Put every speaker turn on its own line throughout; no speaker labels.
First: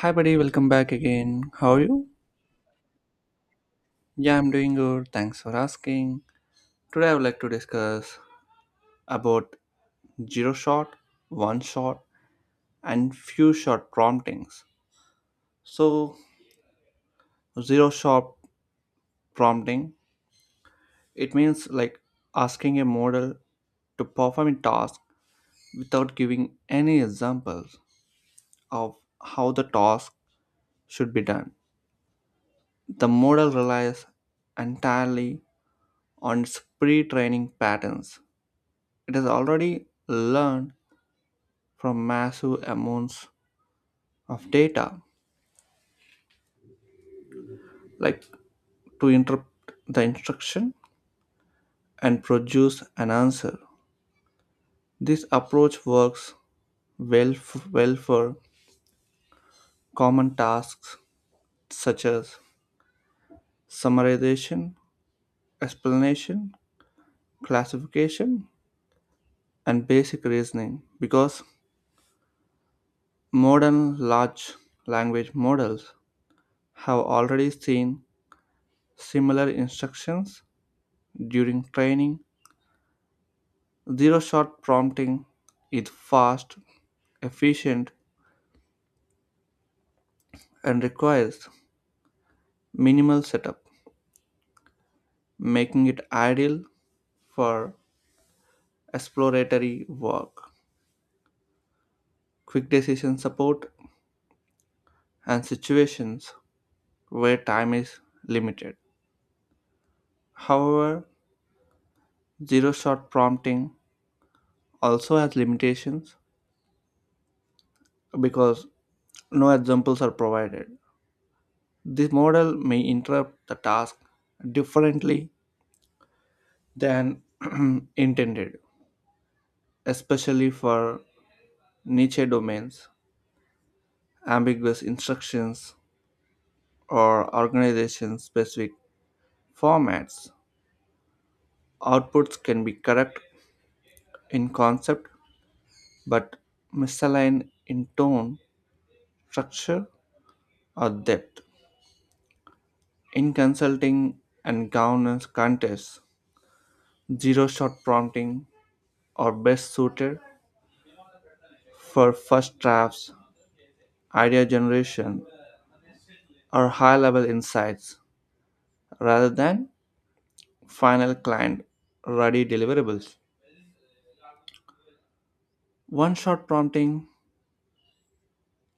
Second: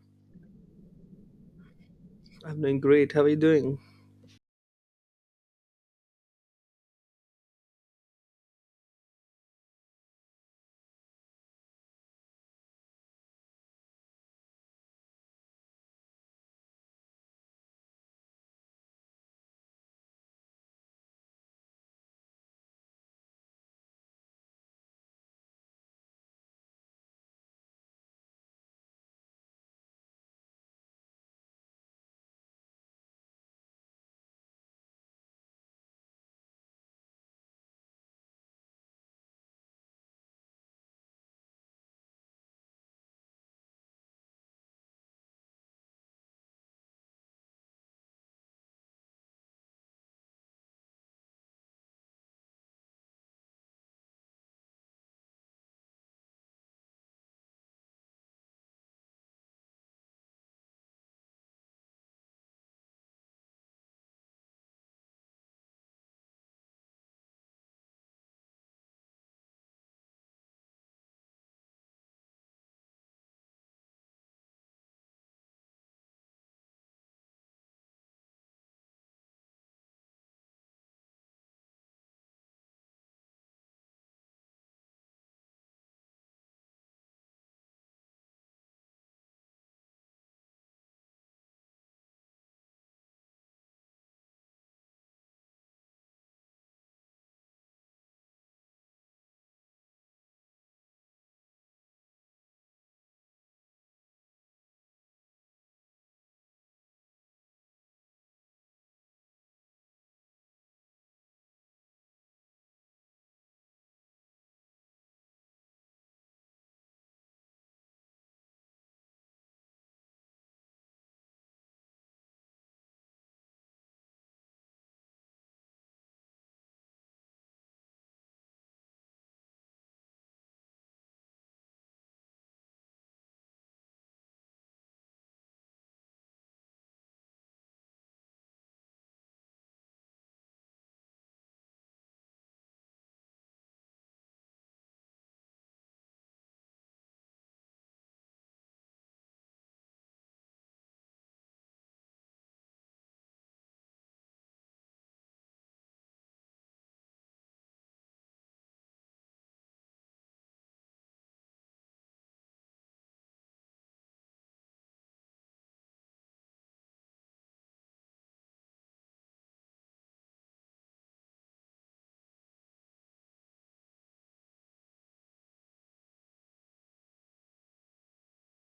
Hi, buddy, welcome back again. How are you?
I'm doing great. How are you doing?
Yeah, I'm doing good. Thanks for asking. Today, I would like to discuss about zero shot, one shot, and few shot promptings. So, zero shot prompting it means like asking a model to perform a task without giving any examples of how the task should be done. The model relies entirely on its pre-training patterns it has already learned from massive amounts of data like to interrupt the instruction and produce an answer. This approach works well, well for common tasks such as summarization, explanation, classification, and basic reasoning, because modern large language models have already seen similar instructions during training. Zero shot prompting is fast, efficient, and requires minimal setup, making it ideal for exploratory work, quick decision support, and situations where time is limited. However, zero shot prompting also has limitations because no examples are provided. This model may interrupt the task differently than intended, especially for niche domains, ambiguous instructions, or organization specific formats. Outputs can be correct in concept but misaligned in tone, structure, or depth. In consulting and governance contests, zero shot prompting are best suited for first drafts, idea generation, or high level insights rather than final client ready deliverables. One shot prompting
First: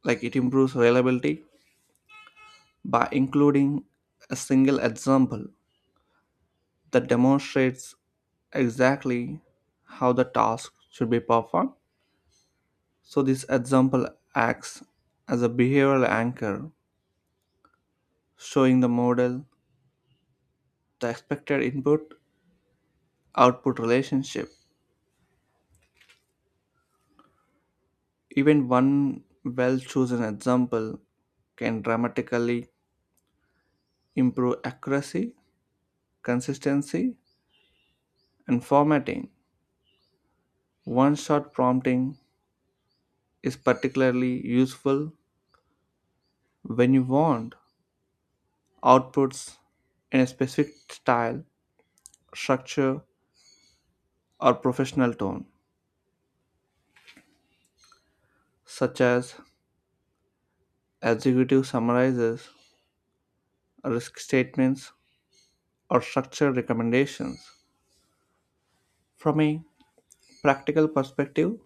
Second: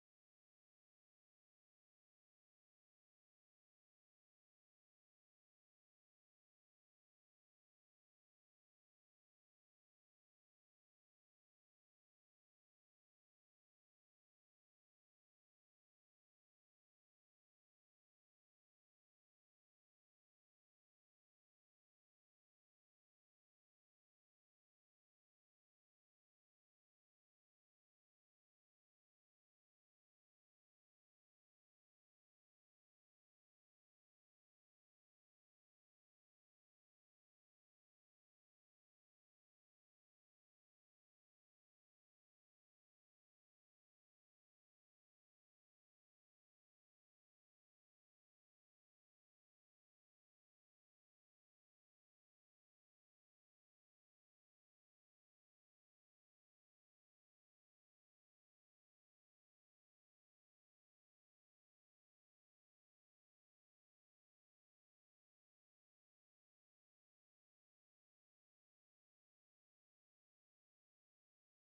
like it improves reliability by including a single example that demonstrates exactly how the task should be performed. So this example acts as a behavioral anchor, showing the model the expected input output relationship. Even one well chosen example can dramatically improve accuracy, consistency, and formatting. One shot prompting is particularly useful when you want outputs in a specific style, structure, or professional tone, such as executive summarizes, risk statements, or structured recommendations. From a practical perspective,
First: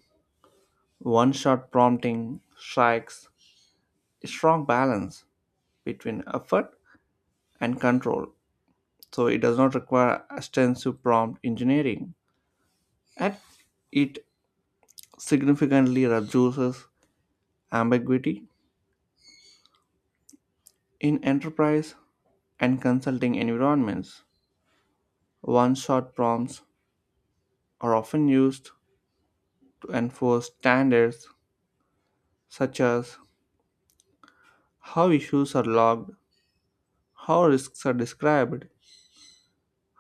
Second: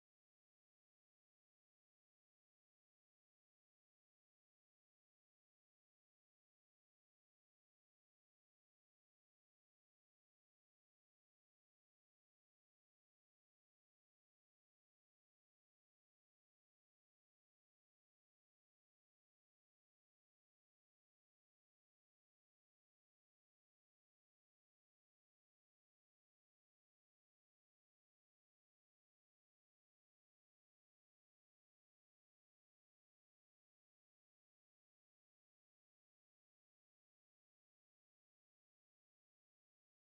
one shot prompting strikes a strong balance between effort and control, so it does not require extensive prompt engineering. And it significantly reduces ambiguity in enterprise and consulting environments. One shot prompts are often used to enforce standards such as how issues are logged, how risks are described,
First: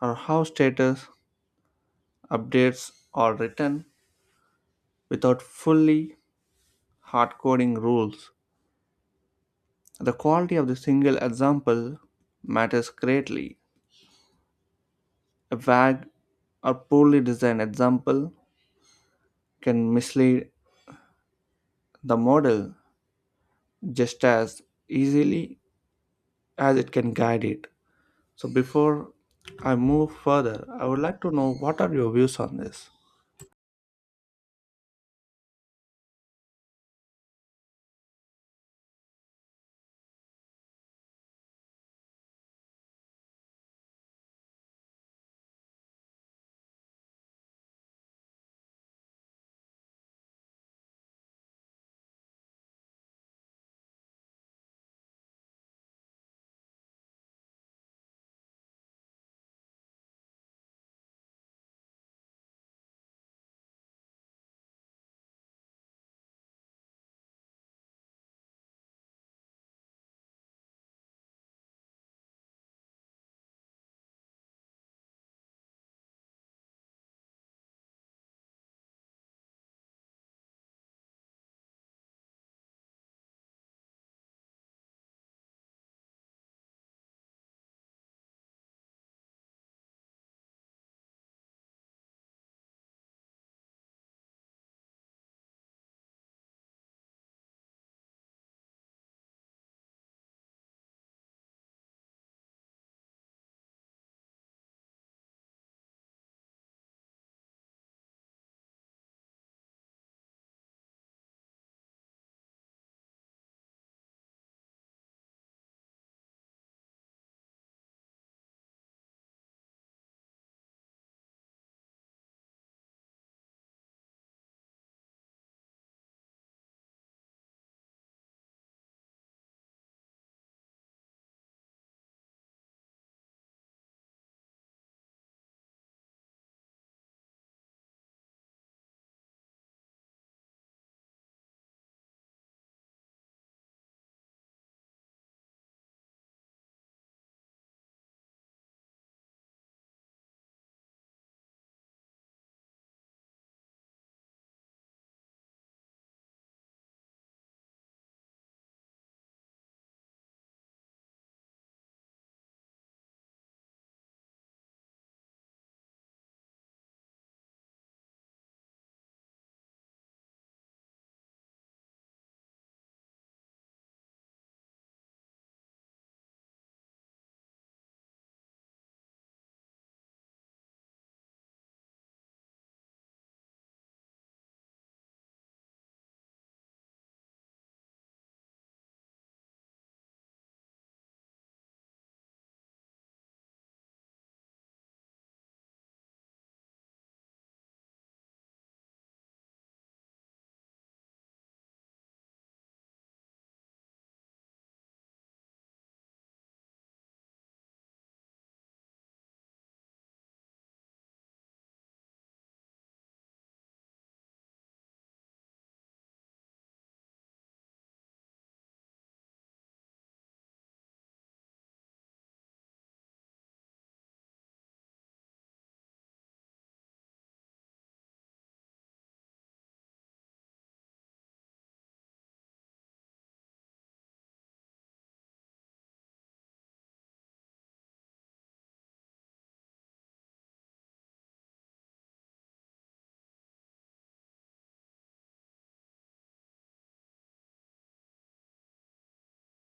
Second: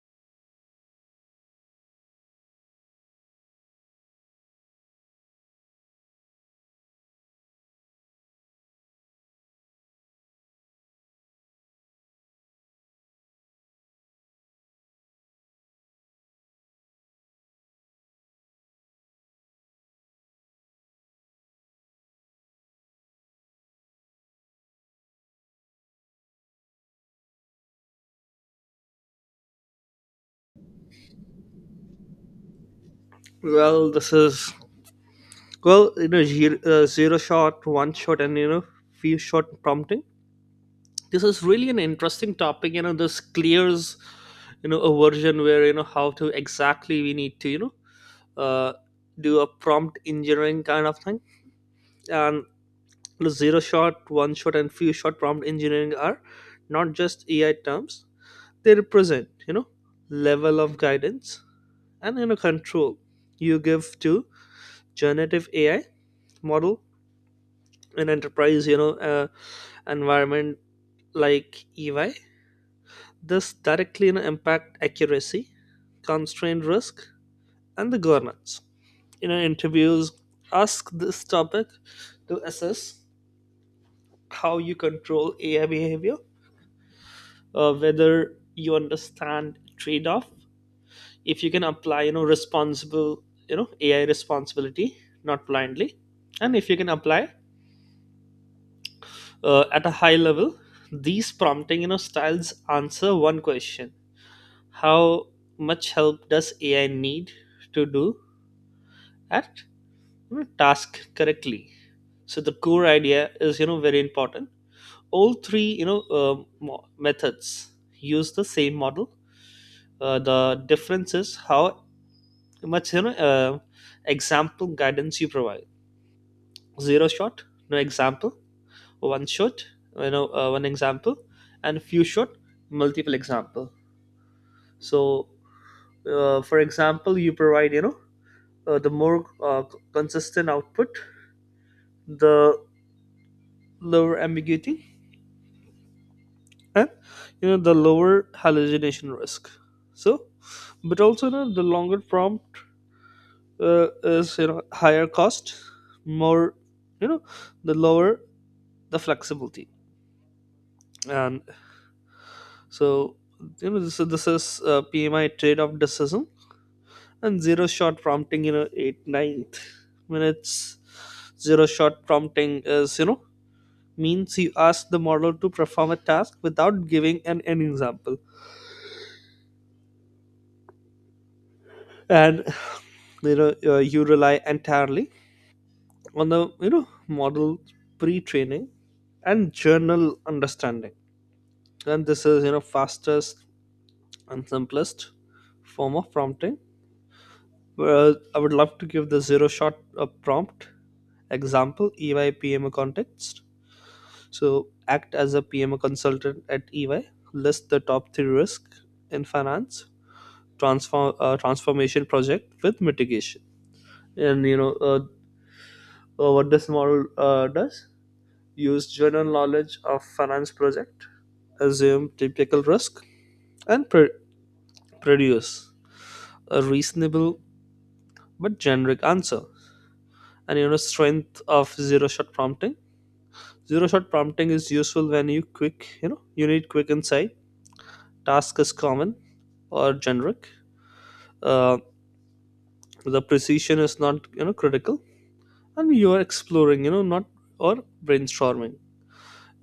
or how status updates are written without fully hard coding rules. The quality of the single example matters greatly. A vague or poorly designed example can mislead the model just as easily as it can guide it. So, before I move further, I would like to know what are your views on this?
Well, this is well, zero shot, one shot, and few shot prompting. This is really an interesting topic. This clears, a version where how to exactly we need to uh, do a prompt engineering kind of thing. And zero shot, one shot, and few shot prompt engineering are not just AI terms. They represent level of guidance and control you give to generative AI model in enterprise, environment like EY. This directly impact accuracy, constraint risk, and the governance. Interviews ask this topic to assess how you control AI behavior, whether you understand trade-off, if you can apply, responsible, AI responsibility, not blindly, and if you can apply at a high level these prompting styles answer one question. How much help does AI need to do at, task correctly? So the core idea is, very important. All three, methods use the same model. The difference is how much, example guidance you provide. Zero shot, no example. One shot, one example. And few shot, multiple example. So, for example you provide, the more, consistent output, the lower ambiguity, and the lower hallucination risk. So but also, the longer prompt, is, higher cost, more, you know the lower the flexibility. And so, this is PMI trade-off decision. And zero shot prompting, eight ninth minutes. Zero shot prompting is, means you ask the model to perform a task without giving an example. And you rely entirely on the, model pre-training and journal understanding. And this is, fastest and simplest form of prompting. Well, I would love to give the zero shot, prompt example. EYPM context. So act as a PMO consultant at EY. List the top three risks in finance transformation project with mitigation. And, what this model, does? Use general knowledge of finance project, assume typical risk, and produce a reasonable but generic answer. And, strength of zero shot prompting. Zero shot prompting is useful when you quick, you need quick insight, task is common or generic, uh, the precision is not, critical, and you are exploring, not, or brainstorming.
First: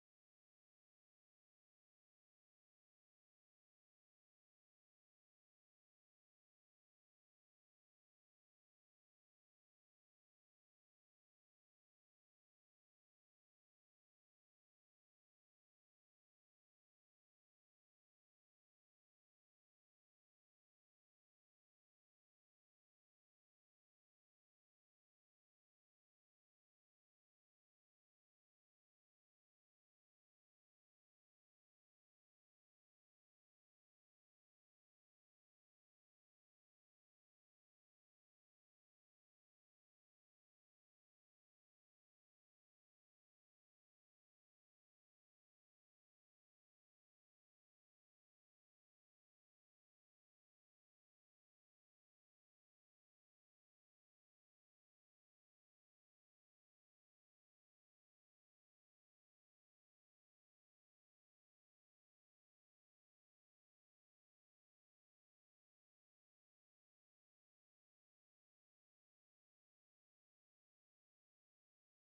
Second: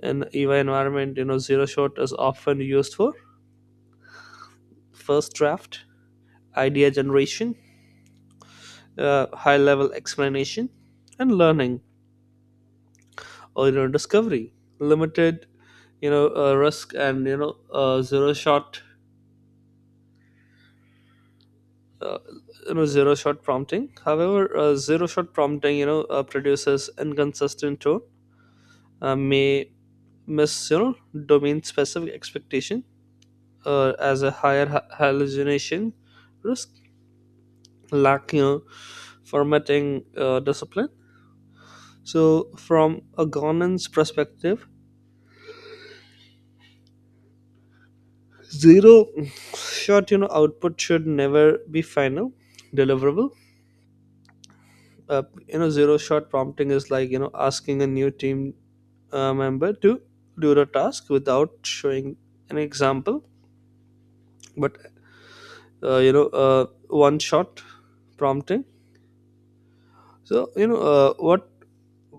In EVA environment, zero shot is often used for first draft, idea generation, high level explanation, and learning or, discovery. Limited, risk. And, uh, zero shot prompting, however, zero shot prompting, produces inconsistent tone, may miss, domain specific expectation, as a higher hallucination risk, lack, formatting discipline. So from a governance perspective, zero shot, output should never be final deliverable. Uh, zero shot prompting is like, asking a new team, member to do the task without showing an example. But, one shot prompting. So, what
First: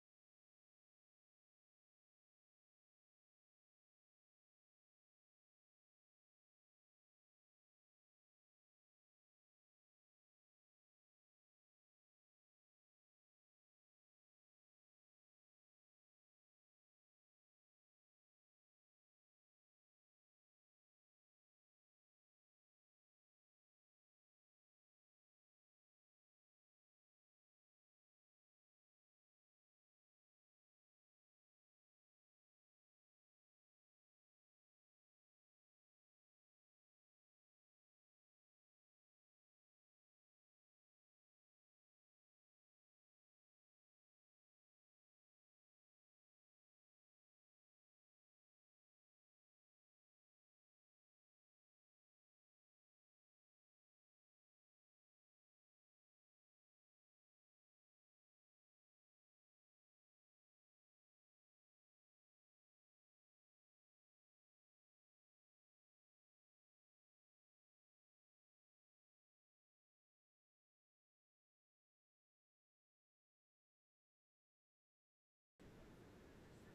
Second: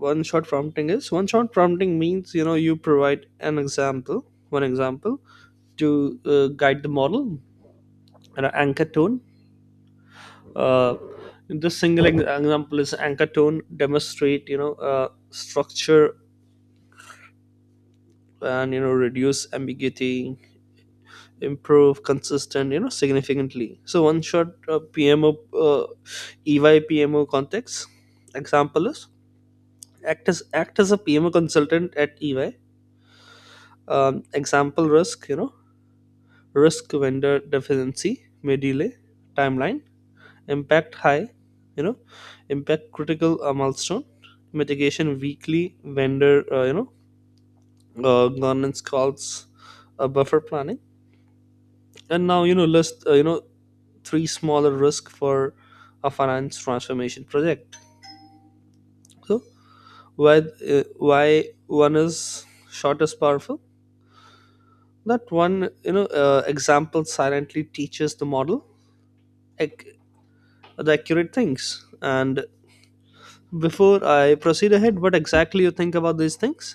one shot prompting is, one shot prompting means, you provide an example, one example, to, guide the model and an anchor tone. uh, this single example is anchor tone, demonstrate, structure, and, reduce ambiguity, improve consistent, significantly. So one shot, pmo uh, EY PMO context example is, act as a PMO consultant at EY. Example risk, risk vendor deficiency may delay timeline, impact high, you know, impact critical, milestone, mitigation weekly vendor, governance calls, buffer planning, and now, list, three smaller risk for a finance transformation project. So why, why one is short is powerful. That one, example silently teaches the model, ac- the accurate things. And before I proceed ahead, what exactly you think about these things?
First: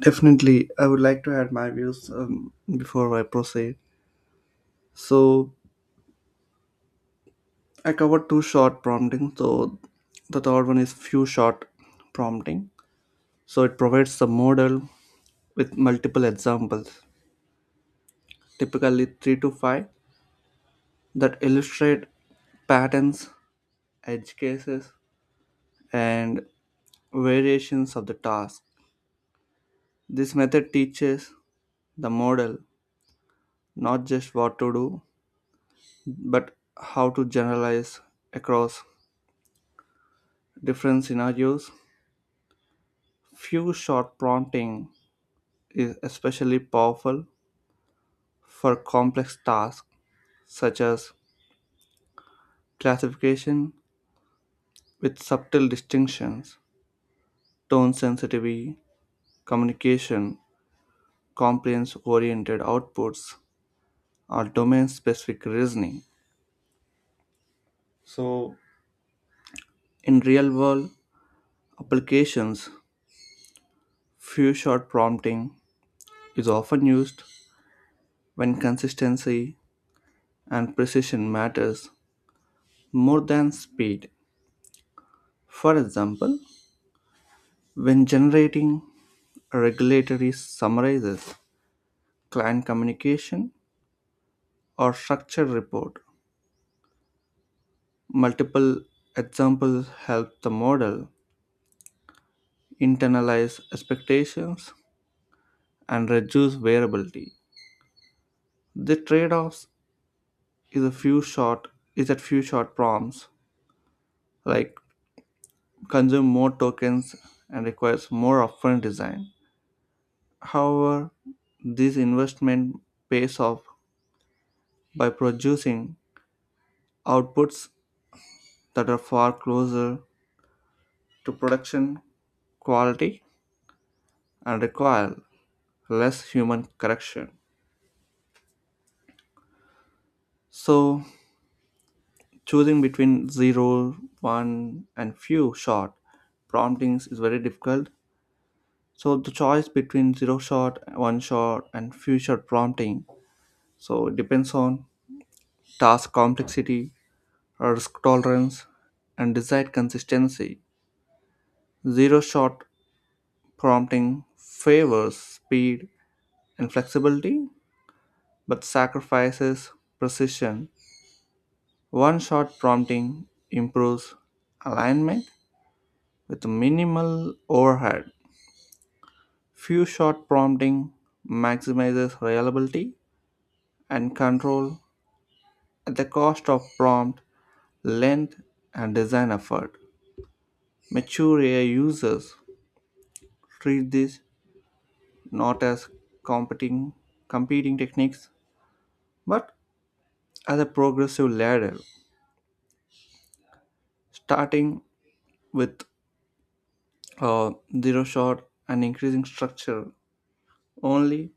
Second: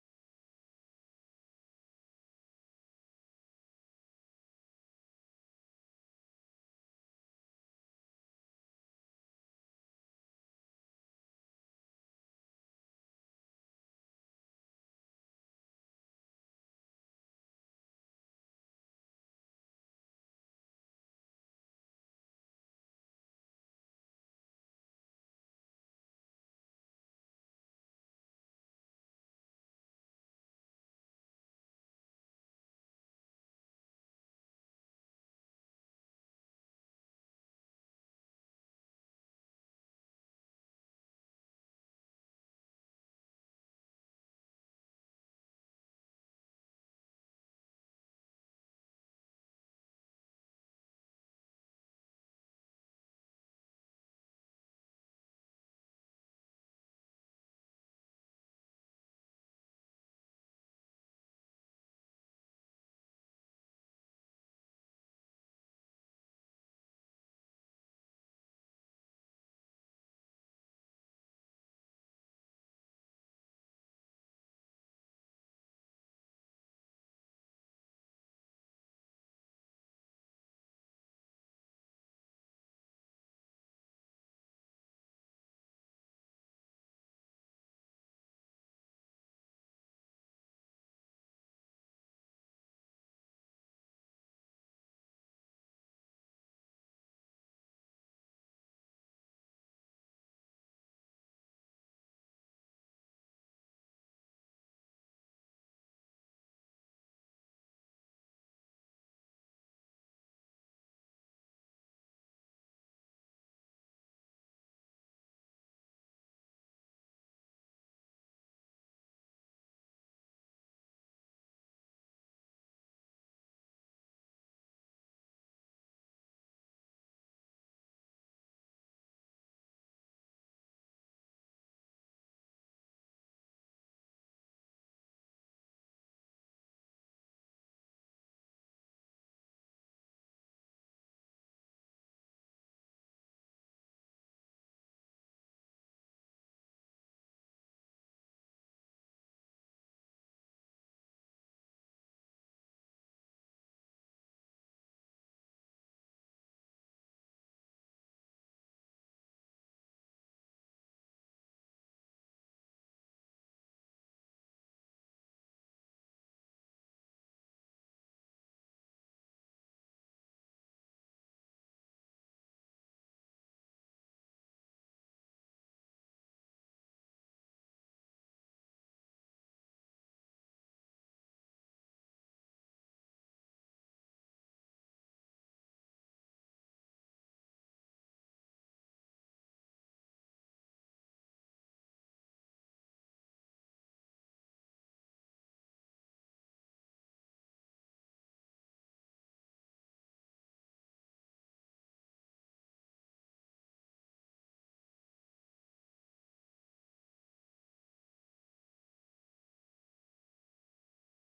Definitely, I would like to add my views before I proceed. So, I covered two short prompting. So, the third one is few short prompting. So, it provides the model with multiple examples, typically three to five, that illustrate patterns, edge cases, and variations of the task. This method teaches the model not just what to do, but how to generalize across different scenarios. Few shot prompting is especially powerful for complex tasks such as classification with subtle distinctions, tone sensitivity, communication, compliance oriented outputs, or domain specific reasoning. So, in real world applications, few shot prompting is often used when consistency and precision matters more than speed. For example, when generating regulatory summarizes, client communication, or structured report, multiple examples help the model internalize expectations and reduce variability. The trade-offs is a few short is that few short prompts like consume more tokens and requires more upfront design. However, this investment pays off by producing outputs that are far closer to production quality and require less human correction. So, choosing between zero, one, and few shot promptings is very difficult. So, the choice between zero shot, one shot, and few shot prompting so it depends on task complexity, risk tolerance, and desired consistency. Zero shot prompting favors speed and flexibility but sacrifices precision. One shot prompting improves alignment with minimal overhead. Few shot prompting maximizes reliability and control at the cost of prompt length and design effort. Mature AI users treat this not as competing competing techniques but as a progressive ladder starting with uh, zero shot and increasing structure only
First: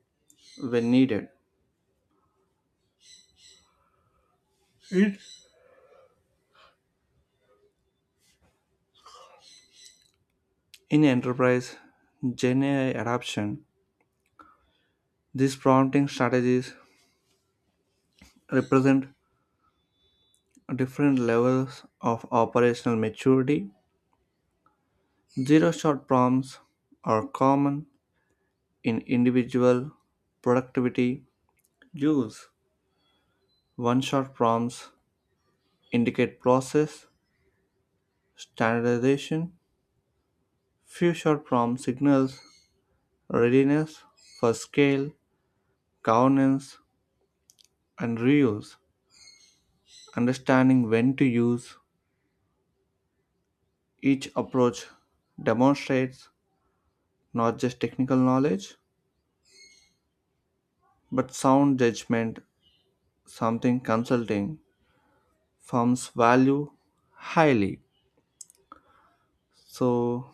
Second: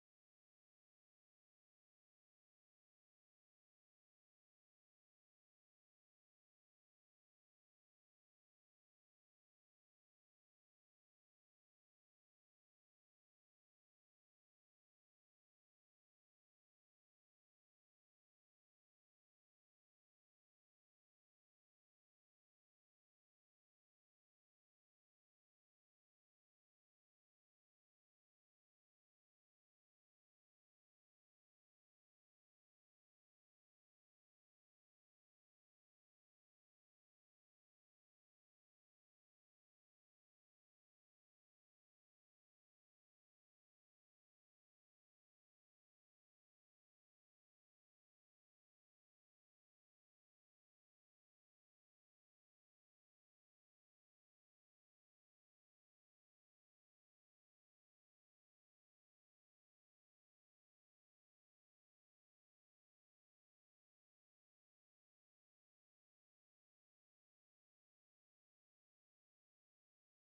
when needed. It in enterprise gen ai adoption these prompting strategies represent different levels of operational maturity. Zero shot prompts are common in individual productivity use. One shot prompts indicate process, standardization, future prompt signals, readiness for scale, governance, and reuse. Understanding when to use each approach demonstrates not just technical knowledge but sound judgment, something consulting firms value highly. So,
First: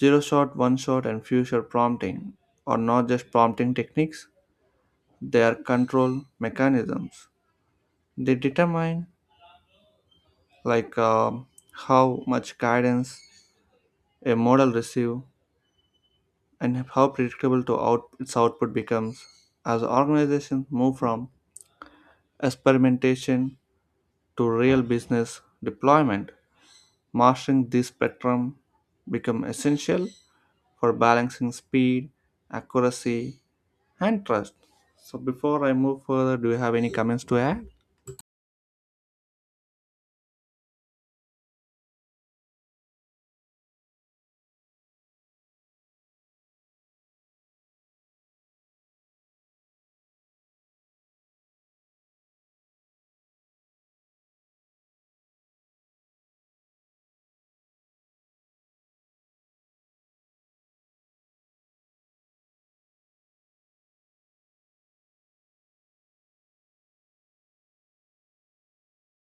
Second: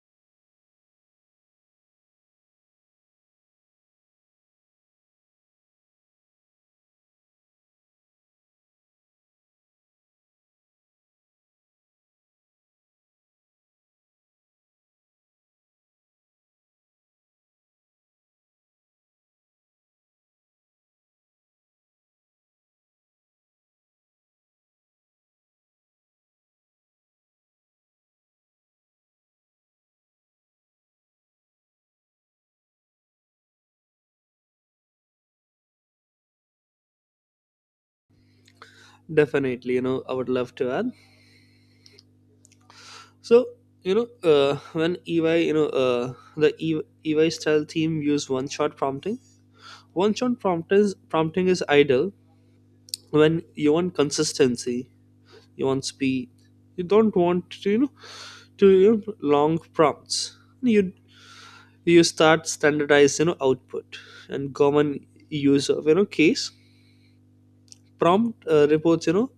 zero shot, one shot, and future prompting are not just prompting techniques, they are control mechanisms. They determine like um, how much guidance a model receive and how predictable to its output becomes. As organizations move from experimentation to real business deployment, mastering this spectrum become essential for balancing speed, accuracy, and trust. So before I move further, do you have any comments to add?
Definitely, I would love to add. So, when EY, the E- EY style team use one shot prompting. One shot prompting is ideal when you want consistency, you want speed, you don't want to, long prompts. You you start standardized, output. And common use of, case prompt, reports,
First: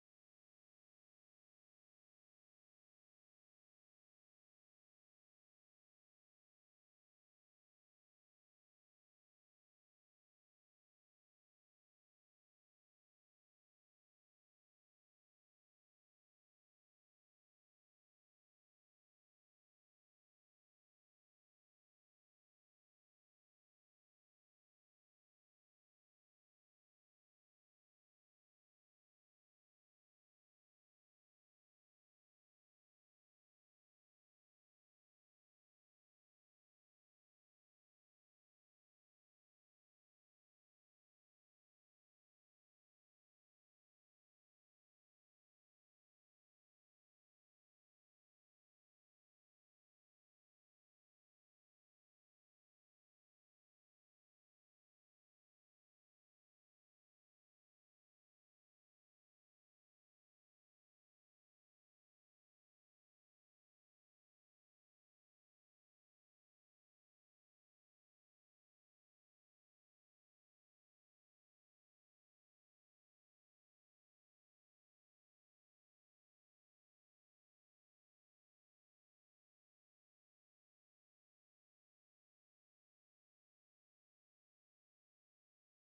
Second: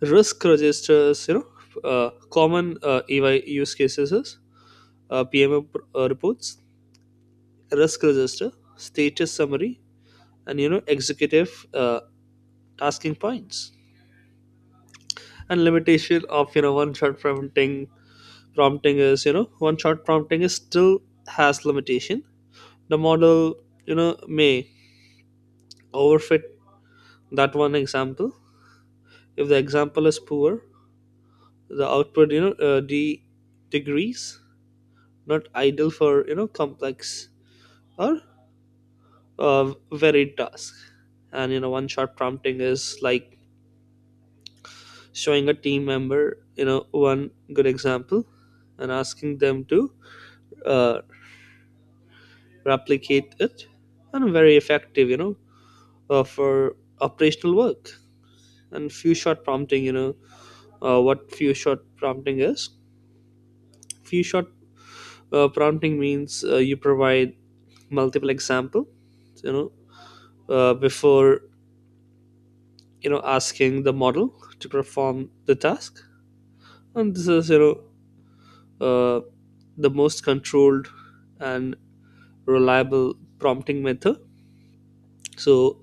risk registers, uh, common, EY use cases is, PMO reports, risk register, status summary, and, executive, tasking points. And limitation of, one shot prompting is, one shot prompting is still has limitation. The model, you know may overfit that one example. If the example is poor, the output, degrees. Not ideal for, complex or, varied task. And, one short prompting is like showing a team member, one good example and asking them to, uh, replicate it. And very effective, for operational work. And few shot prompting, what few shot prompting is, few shot, prompting means, you provide multiple example, you know before, asking the model to perform the task. And this is, uh, the most controlled and reliable prompting method. So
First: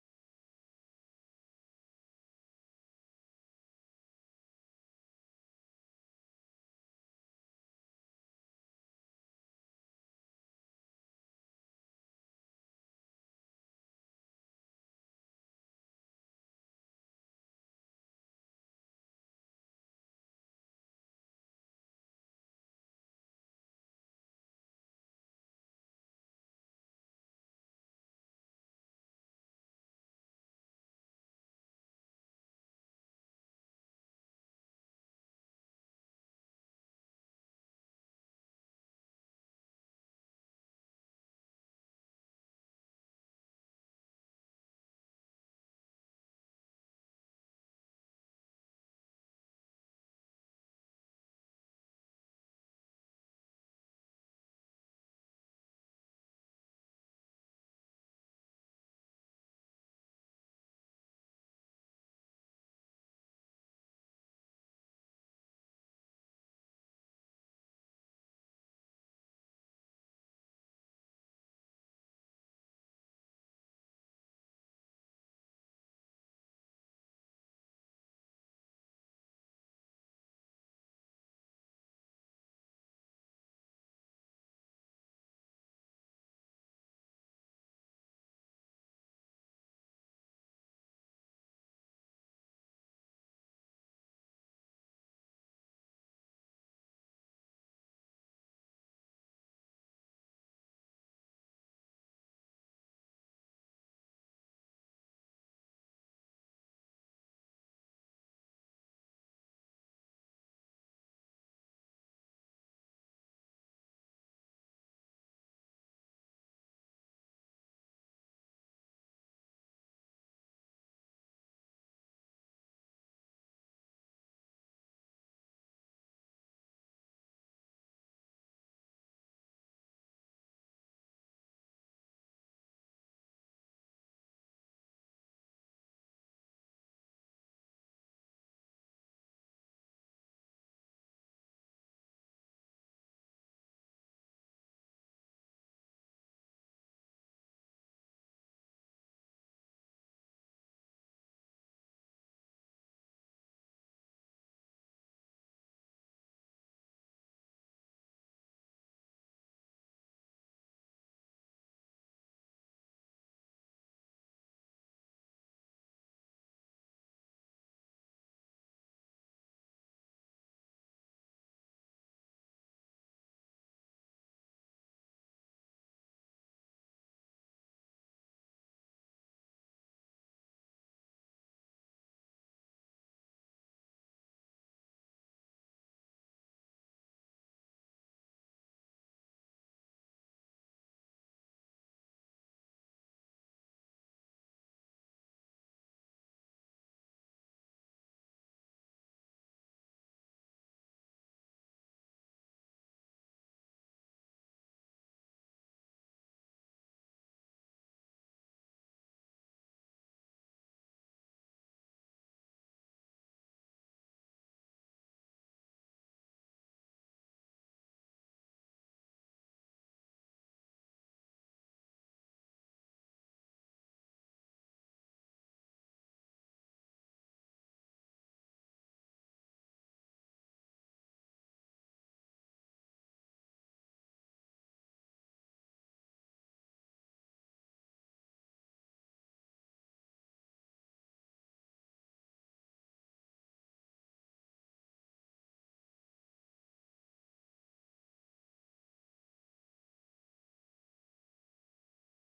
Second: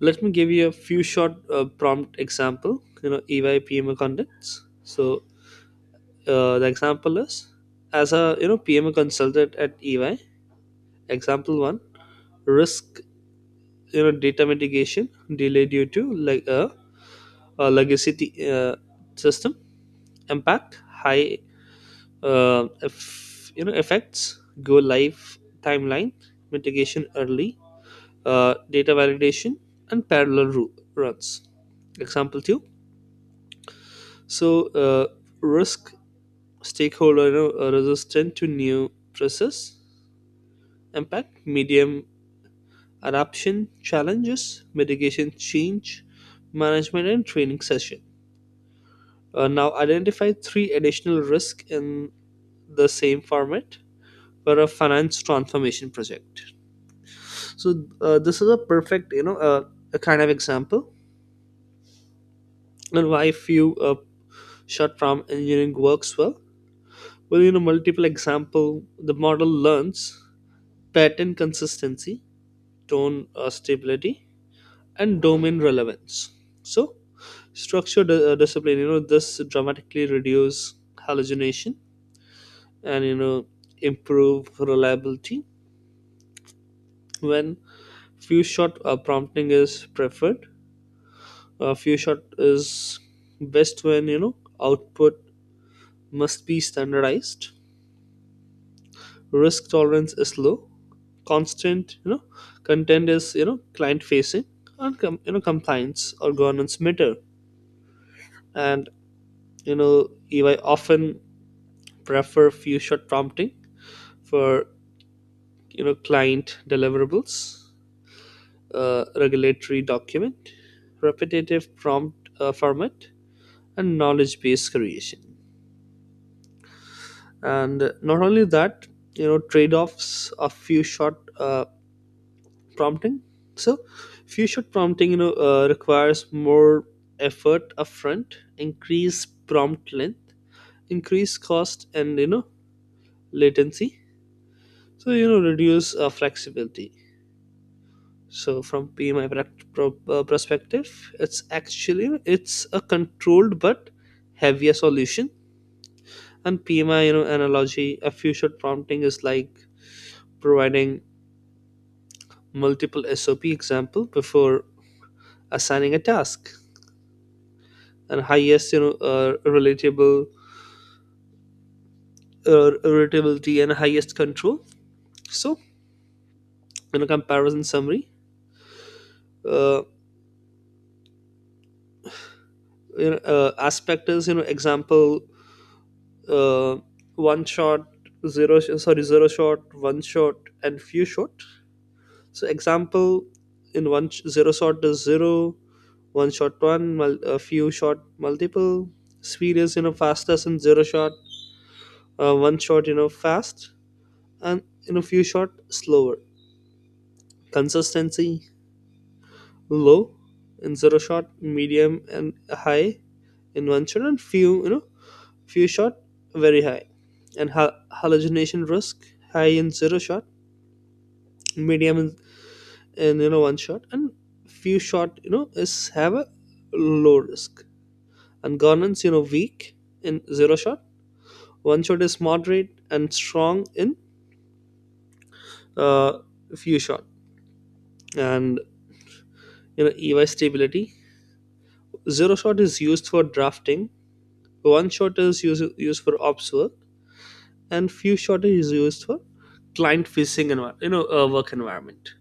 let me give you a few short, prompt example, EY PMO contents. So, the example is, as a, PMO consultant at EY. Example one: risk, data mitigation delay due to like a, legacy, uh, system, impact high, effects go live timeline, mitigation early, data validation and parallel runs. Example two: so, uh, risk, stakeholder, resistant to new stresses, impact medium, adoption challenges, mitigation change management and training session. Now identify three additional risks in the same format for a finance transformation project. So, this is a perfect, a kind of example. And why few, short form engineering works well. Well, multiple example, the model learns pattern consistency, tone, stability, and domain relevance. So structure discipline, this dramatically reduce hallucination and, improve reliability. When few shot, prompting is preferred, few shot is best when, output must be standardized, risk tolerance is low, constant, content is, client facing, and compliance or governance matter. And, you know UI often prefer few shot prompting for, client deliverables, regulatory document, repetitive prompt, format, and knowledge based creation. And not only that, trade offs of few shot, prompting. So few shot prompting, requires more effort upfront, increase prompt length, increase cost, and, latency. So, reduce, flexibility. So from PMI perspective, it's actually it's a controlled but heavier solution. And PMI, analogy, a future prompting is like providing multiple SOP example before assigning a task. And highest, relatability and highest control. So, comparison summary. Uh, aspect is, example, uh, one shot, zero, sh- sorry, zero shot, one shot, and few shot. So example in zero shot is zero, one shot one, a few shot multiple. Speed is, fastest in zero shot, one shot, fast, and in a few shot slower. Consistency low in zero shot, medium and high in one shot, and few you know few shot very high. And hallucination risk high in zero shot, medium in and, one shot, and few shot, is have a low risk. And governance, weak in zero shot, one shot is moderate, and strong in, uh, few shot. And, EY stability, zero shot is used for drafting, one shot is used for ops work, and few shot is used for client facing environment, work environment.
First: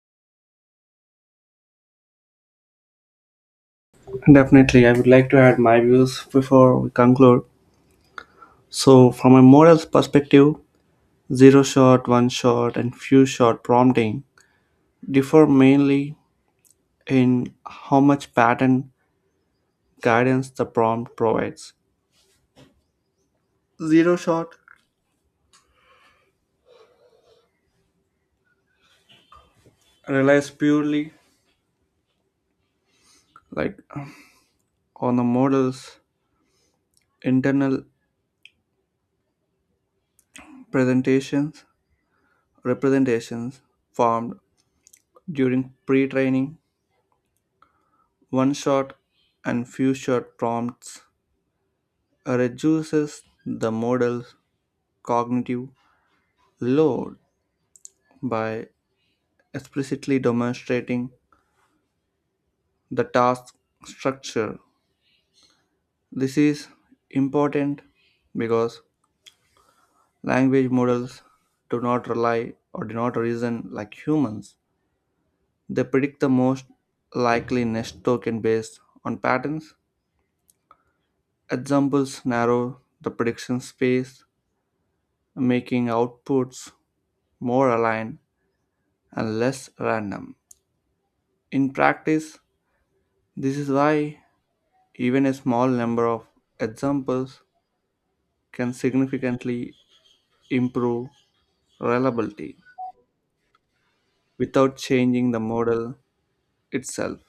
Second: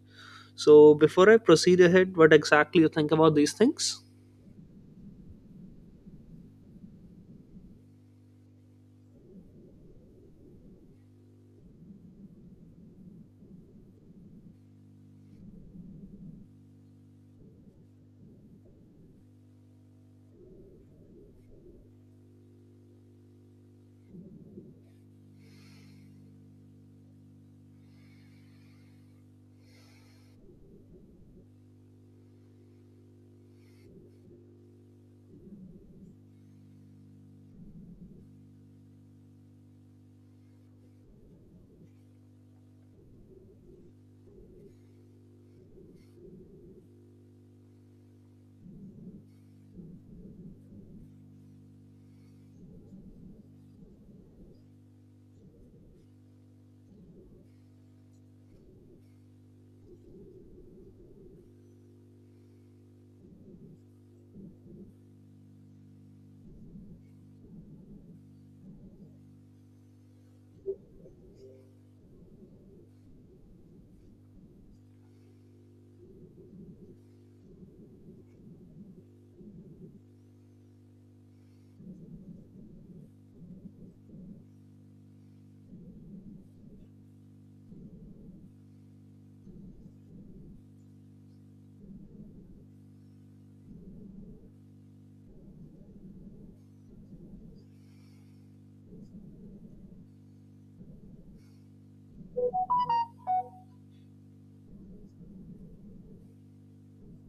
So before I proceed ahead, what exactly you think about these things?
Definitely, I would like to add my views before we conclude. So, from a morals perspective, zero shot, one shot, and few shot prompting differ mainly in how much pattern guidance the prompt provides. Zero shot relies purely like on the model's internal presentations representations formed during pre-training. One shot and few shot prompts reduces the model's cognitive load by explicitly demonstrating the task structure. This is important because language models do not rely or do not reason like humans. They predict the most likely next token based on patterns. Examples narrow the prediction space, making outputs more aligned and less random. In practice, this is why even a small number of examples can significantly improve reliability without changing the model itself.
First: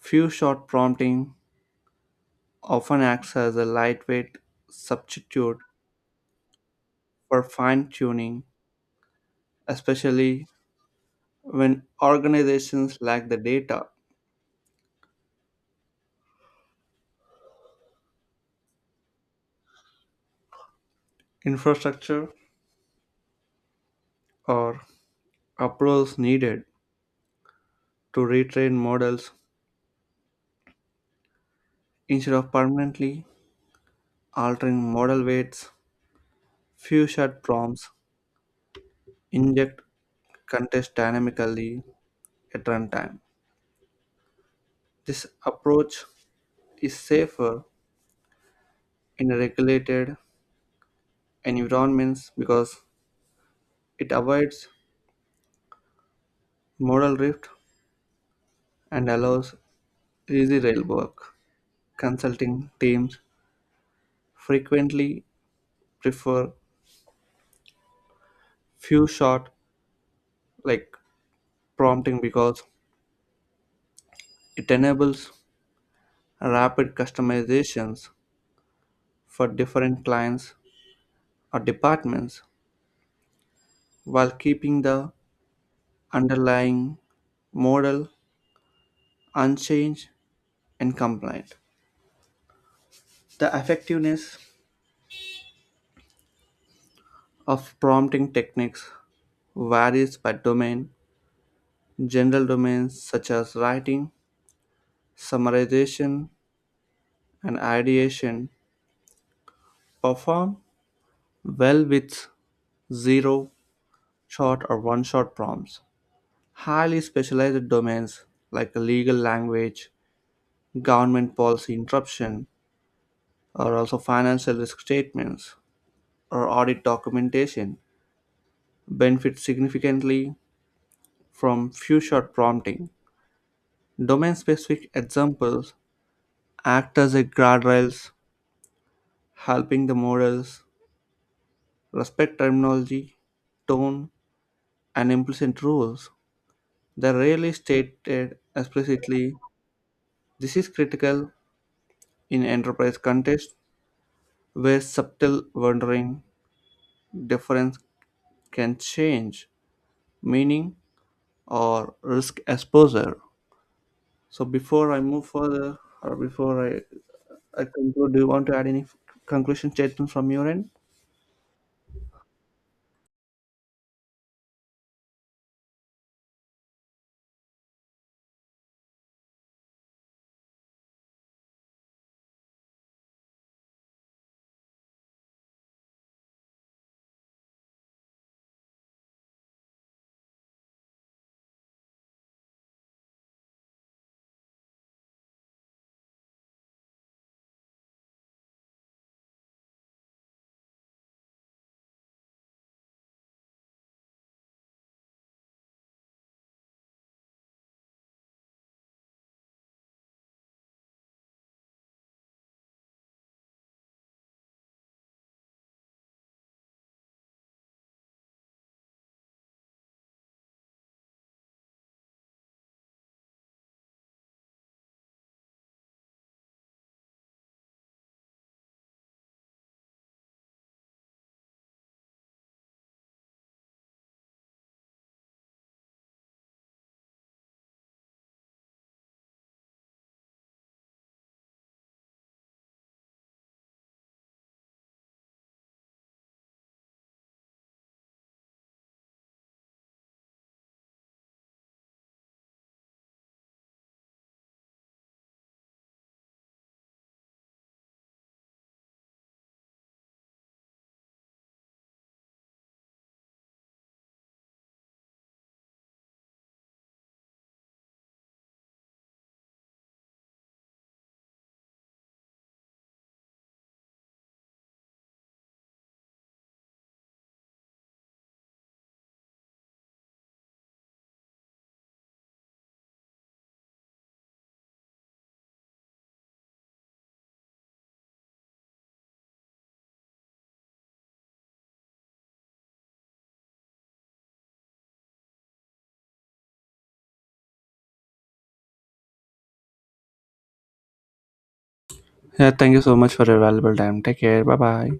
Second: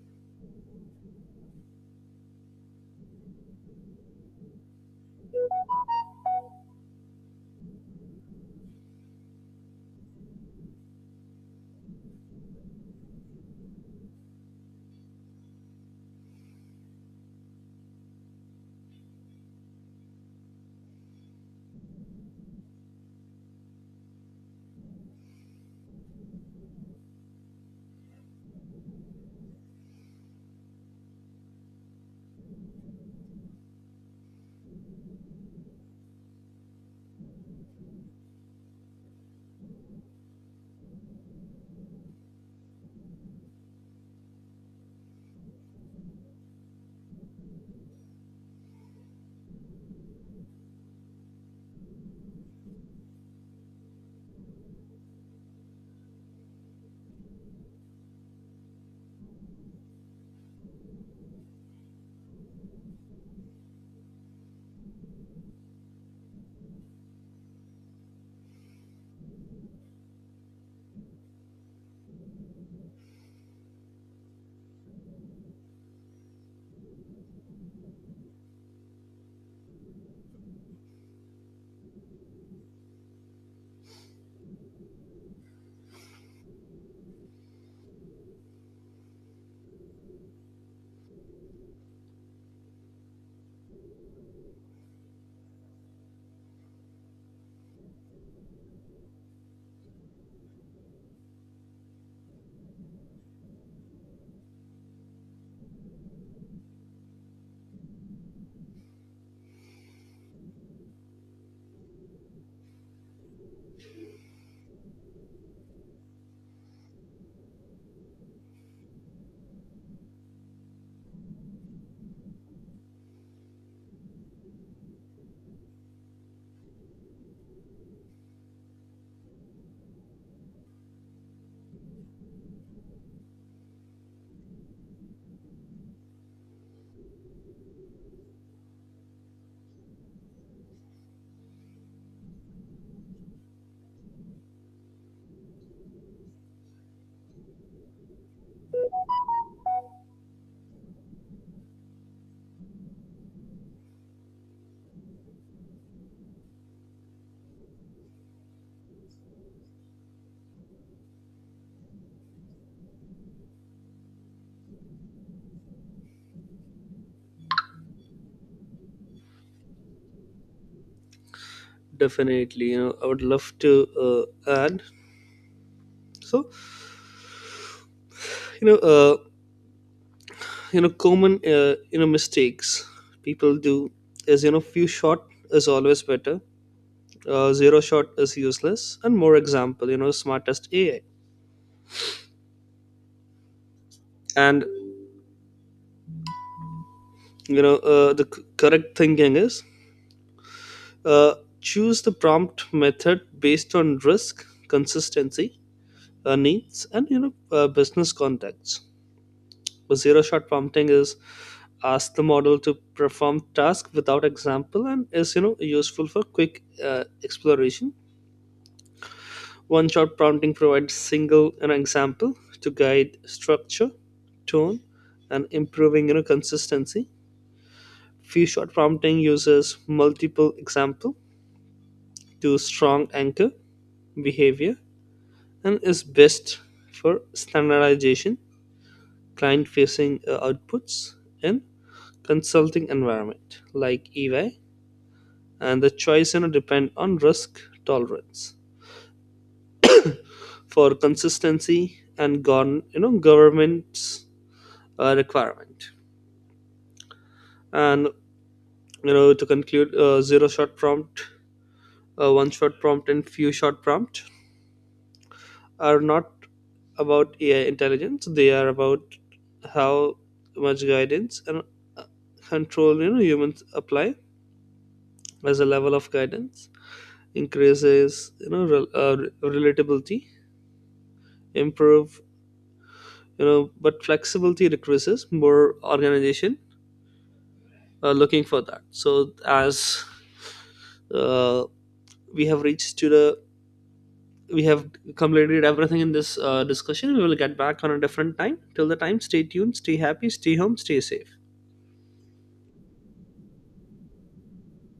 Few shot prompting often acts as a lightweight substitute for fine tuning, especially when organizations lack the data, infrastructure, or approvals needed to retrain models instead of permanently altering model weights. Few shot prompts inject context dynamically at runtime. This approach is safer in regulated environments because it avoids modal drift and allows easy rail work. Consulting teams frequently prefer few shot like prompting because it enables rapid customizations for different clients or departments while keeping the underlying model unchanged and compliant. The effectiveness of prompting techniques varies by domain. General domains such as writing, summarization, and ideation perform well with zero shot or one shot prompts. Highly specialized domains like legal language, government policy interruption, or also financial risk statements or audit documentation benefit significantly from few shot prompting. Domain specific examples act as a guardrails helping the models respect terminology, tone, and implicit rules. They rarely stated explicitly this is critical in enterprise context where subtle wandering difference can change meaning or risk exposure. So before I move further or I conclude, do you want to add any conclusion statement from your end?
Definitely, I would love to, add. So, you know, uh, common, mistakes people do is, few shot is always better. Zero shot is useless, and more example, smartest AI. And, the correct thinking is, uh, choose the prompt method based on risk, consistency, needs, and, business contacts. Zero shot prompting is, ask the model to perform task without example, and is, useful for quick, exploration. One shot prompting provides single an example to guide structure, tone, and improving, consistency. Few shot prompting uses multiple example to strong anchor behavior and is best for standardization, client facing outputs, and consulting environment like EY. And the choice, depend on risk tolerance for consistency and gone, government's, requirement. And, to conclude, zero shot prompt, one shot prompt, and few shot prompt are not about AI intelligence. They are about how much guidance and control, humans apply. As a level of guidance increases, relatability improve, but flexibility requires more organization. Looking for that. So as, uh, we have reached to the we have completed everything in this, discussion. We will get back on a different time. Till the time, stay tuned, stay happy, stay home, stay safe.
Yeah, thank you so much for your valuable time. Take care. Bye bye.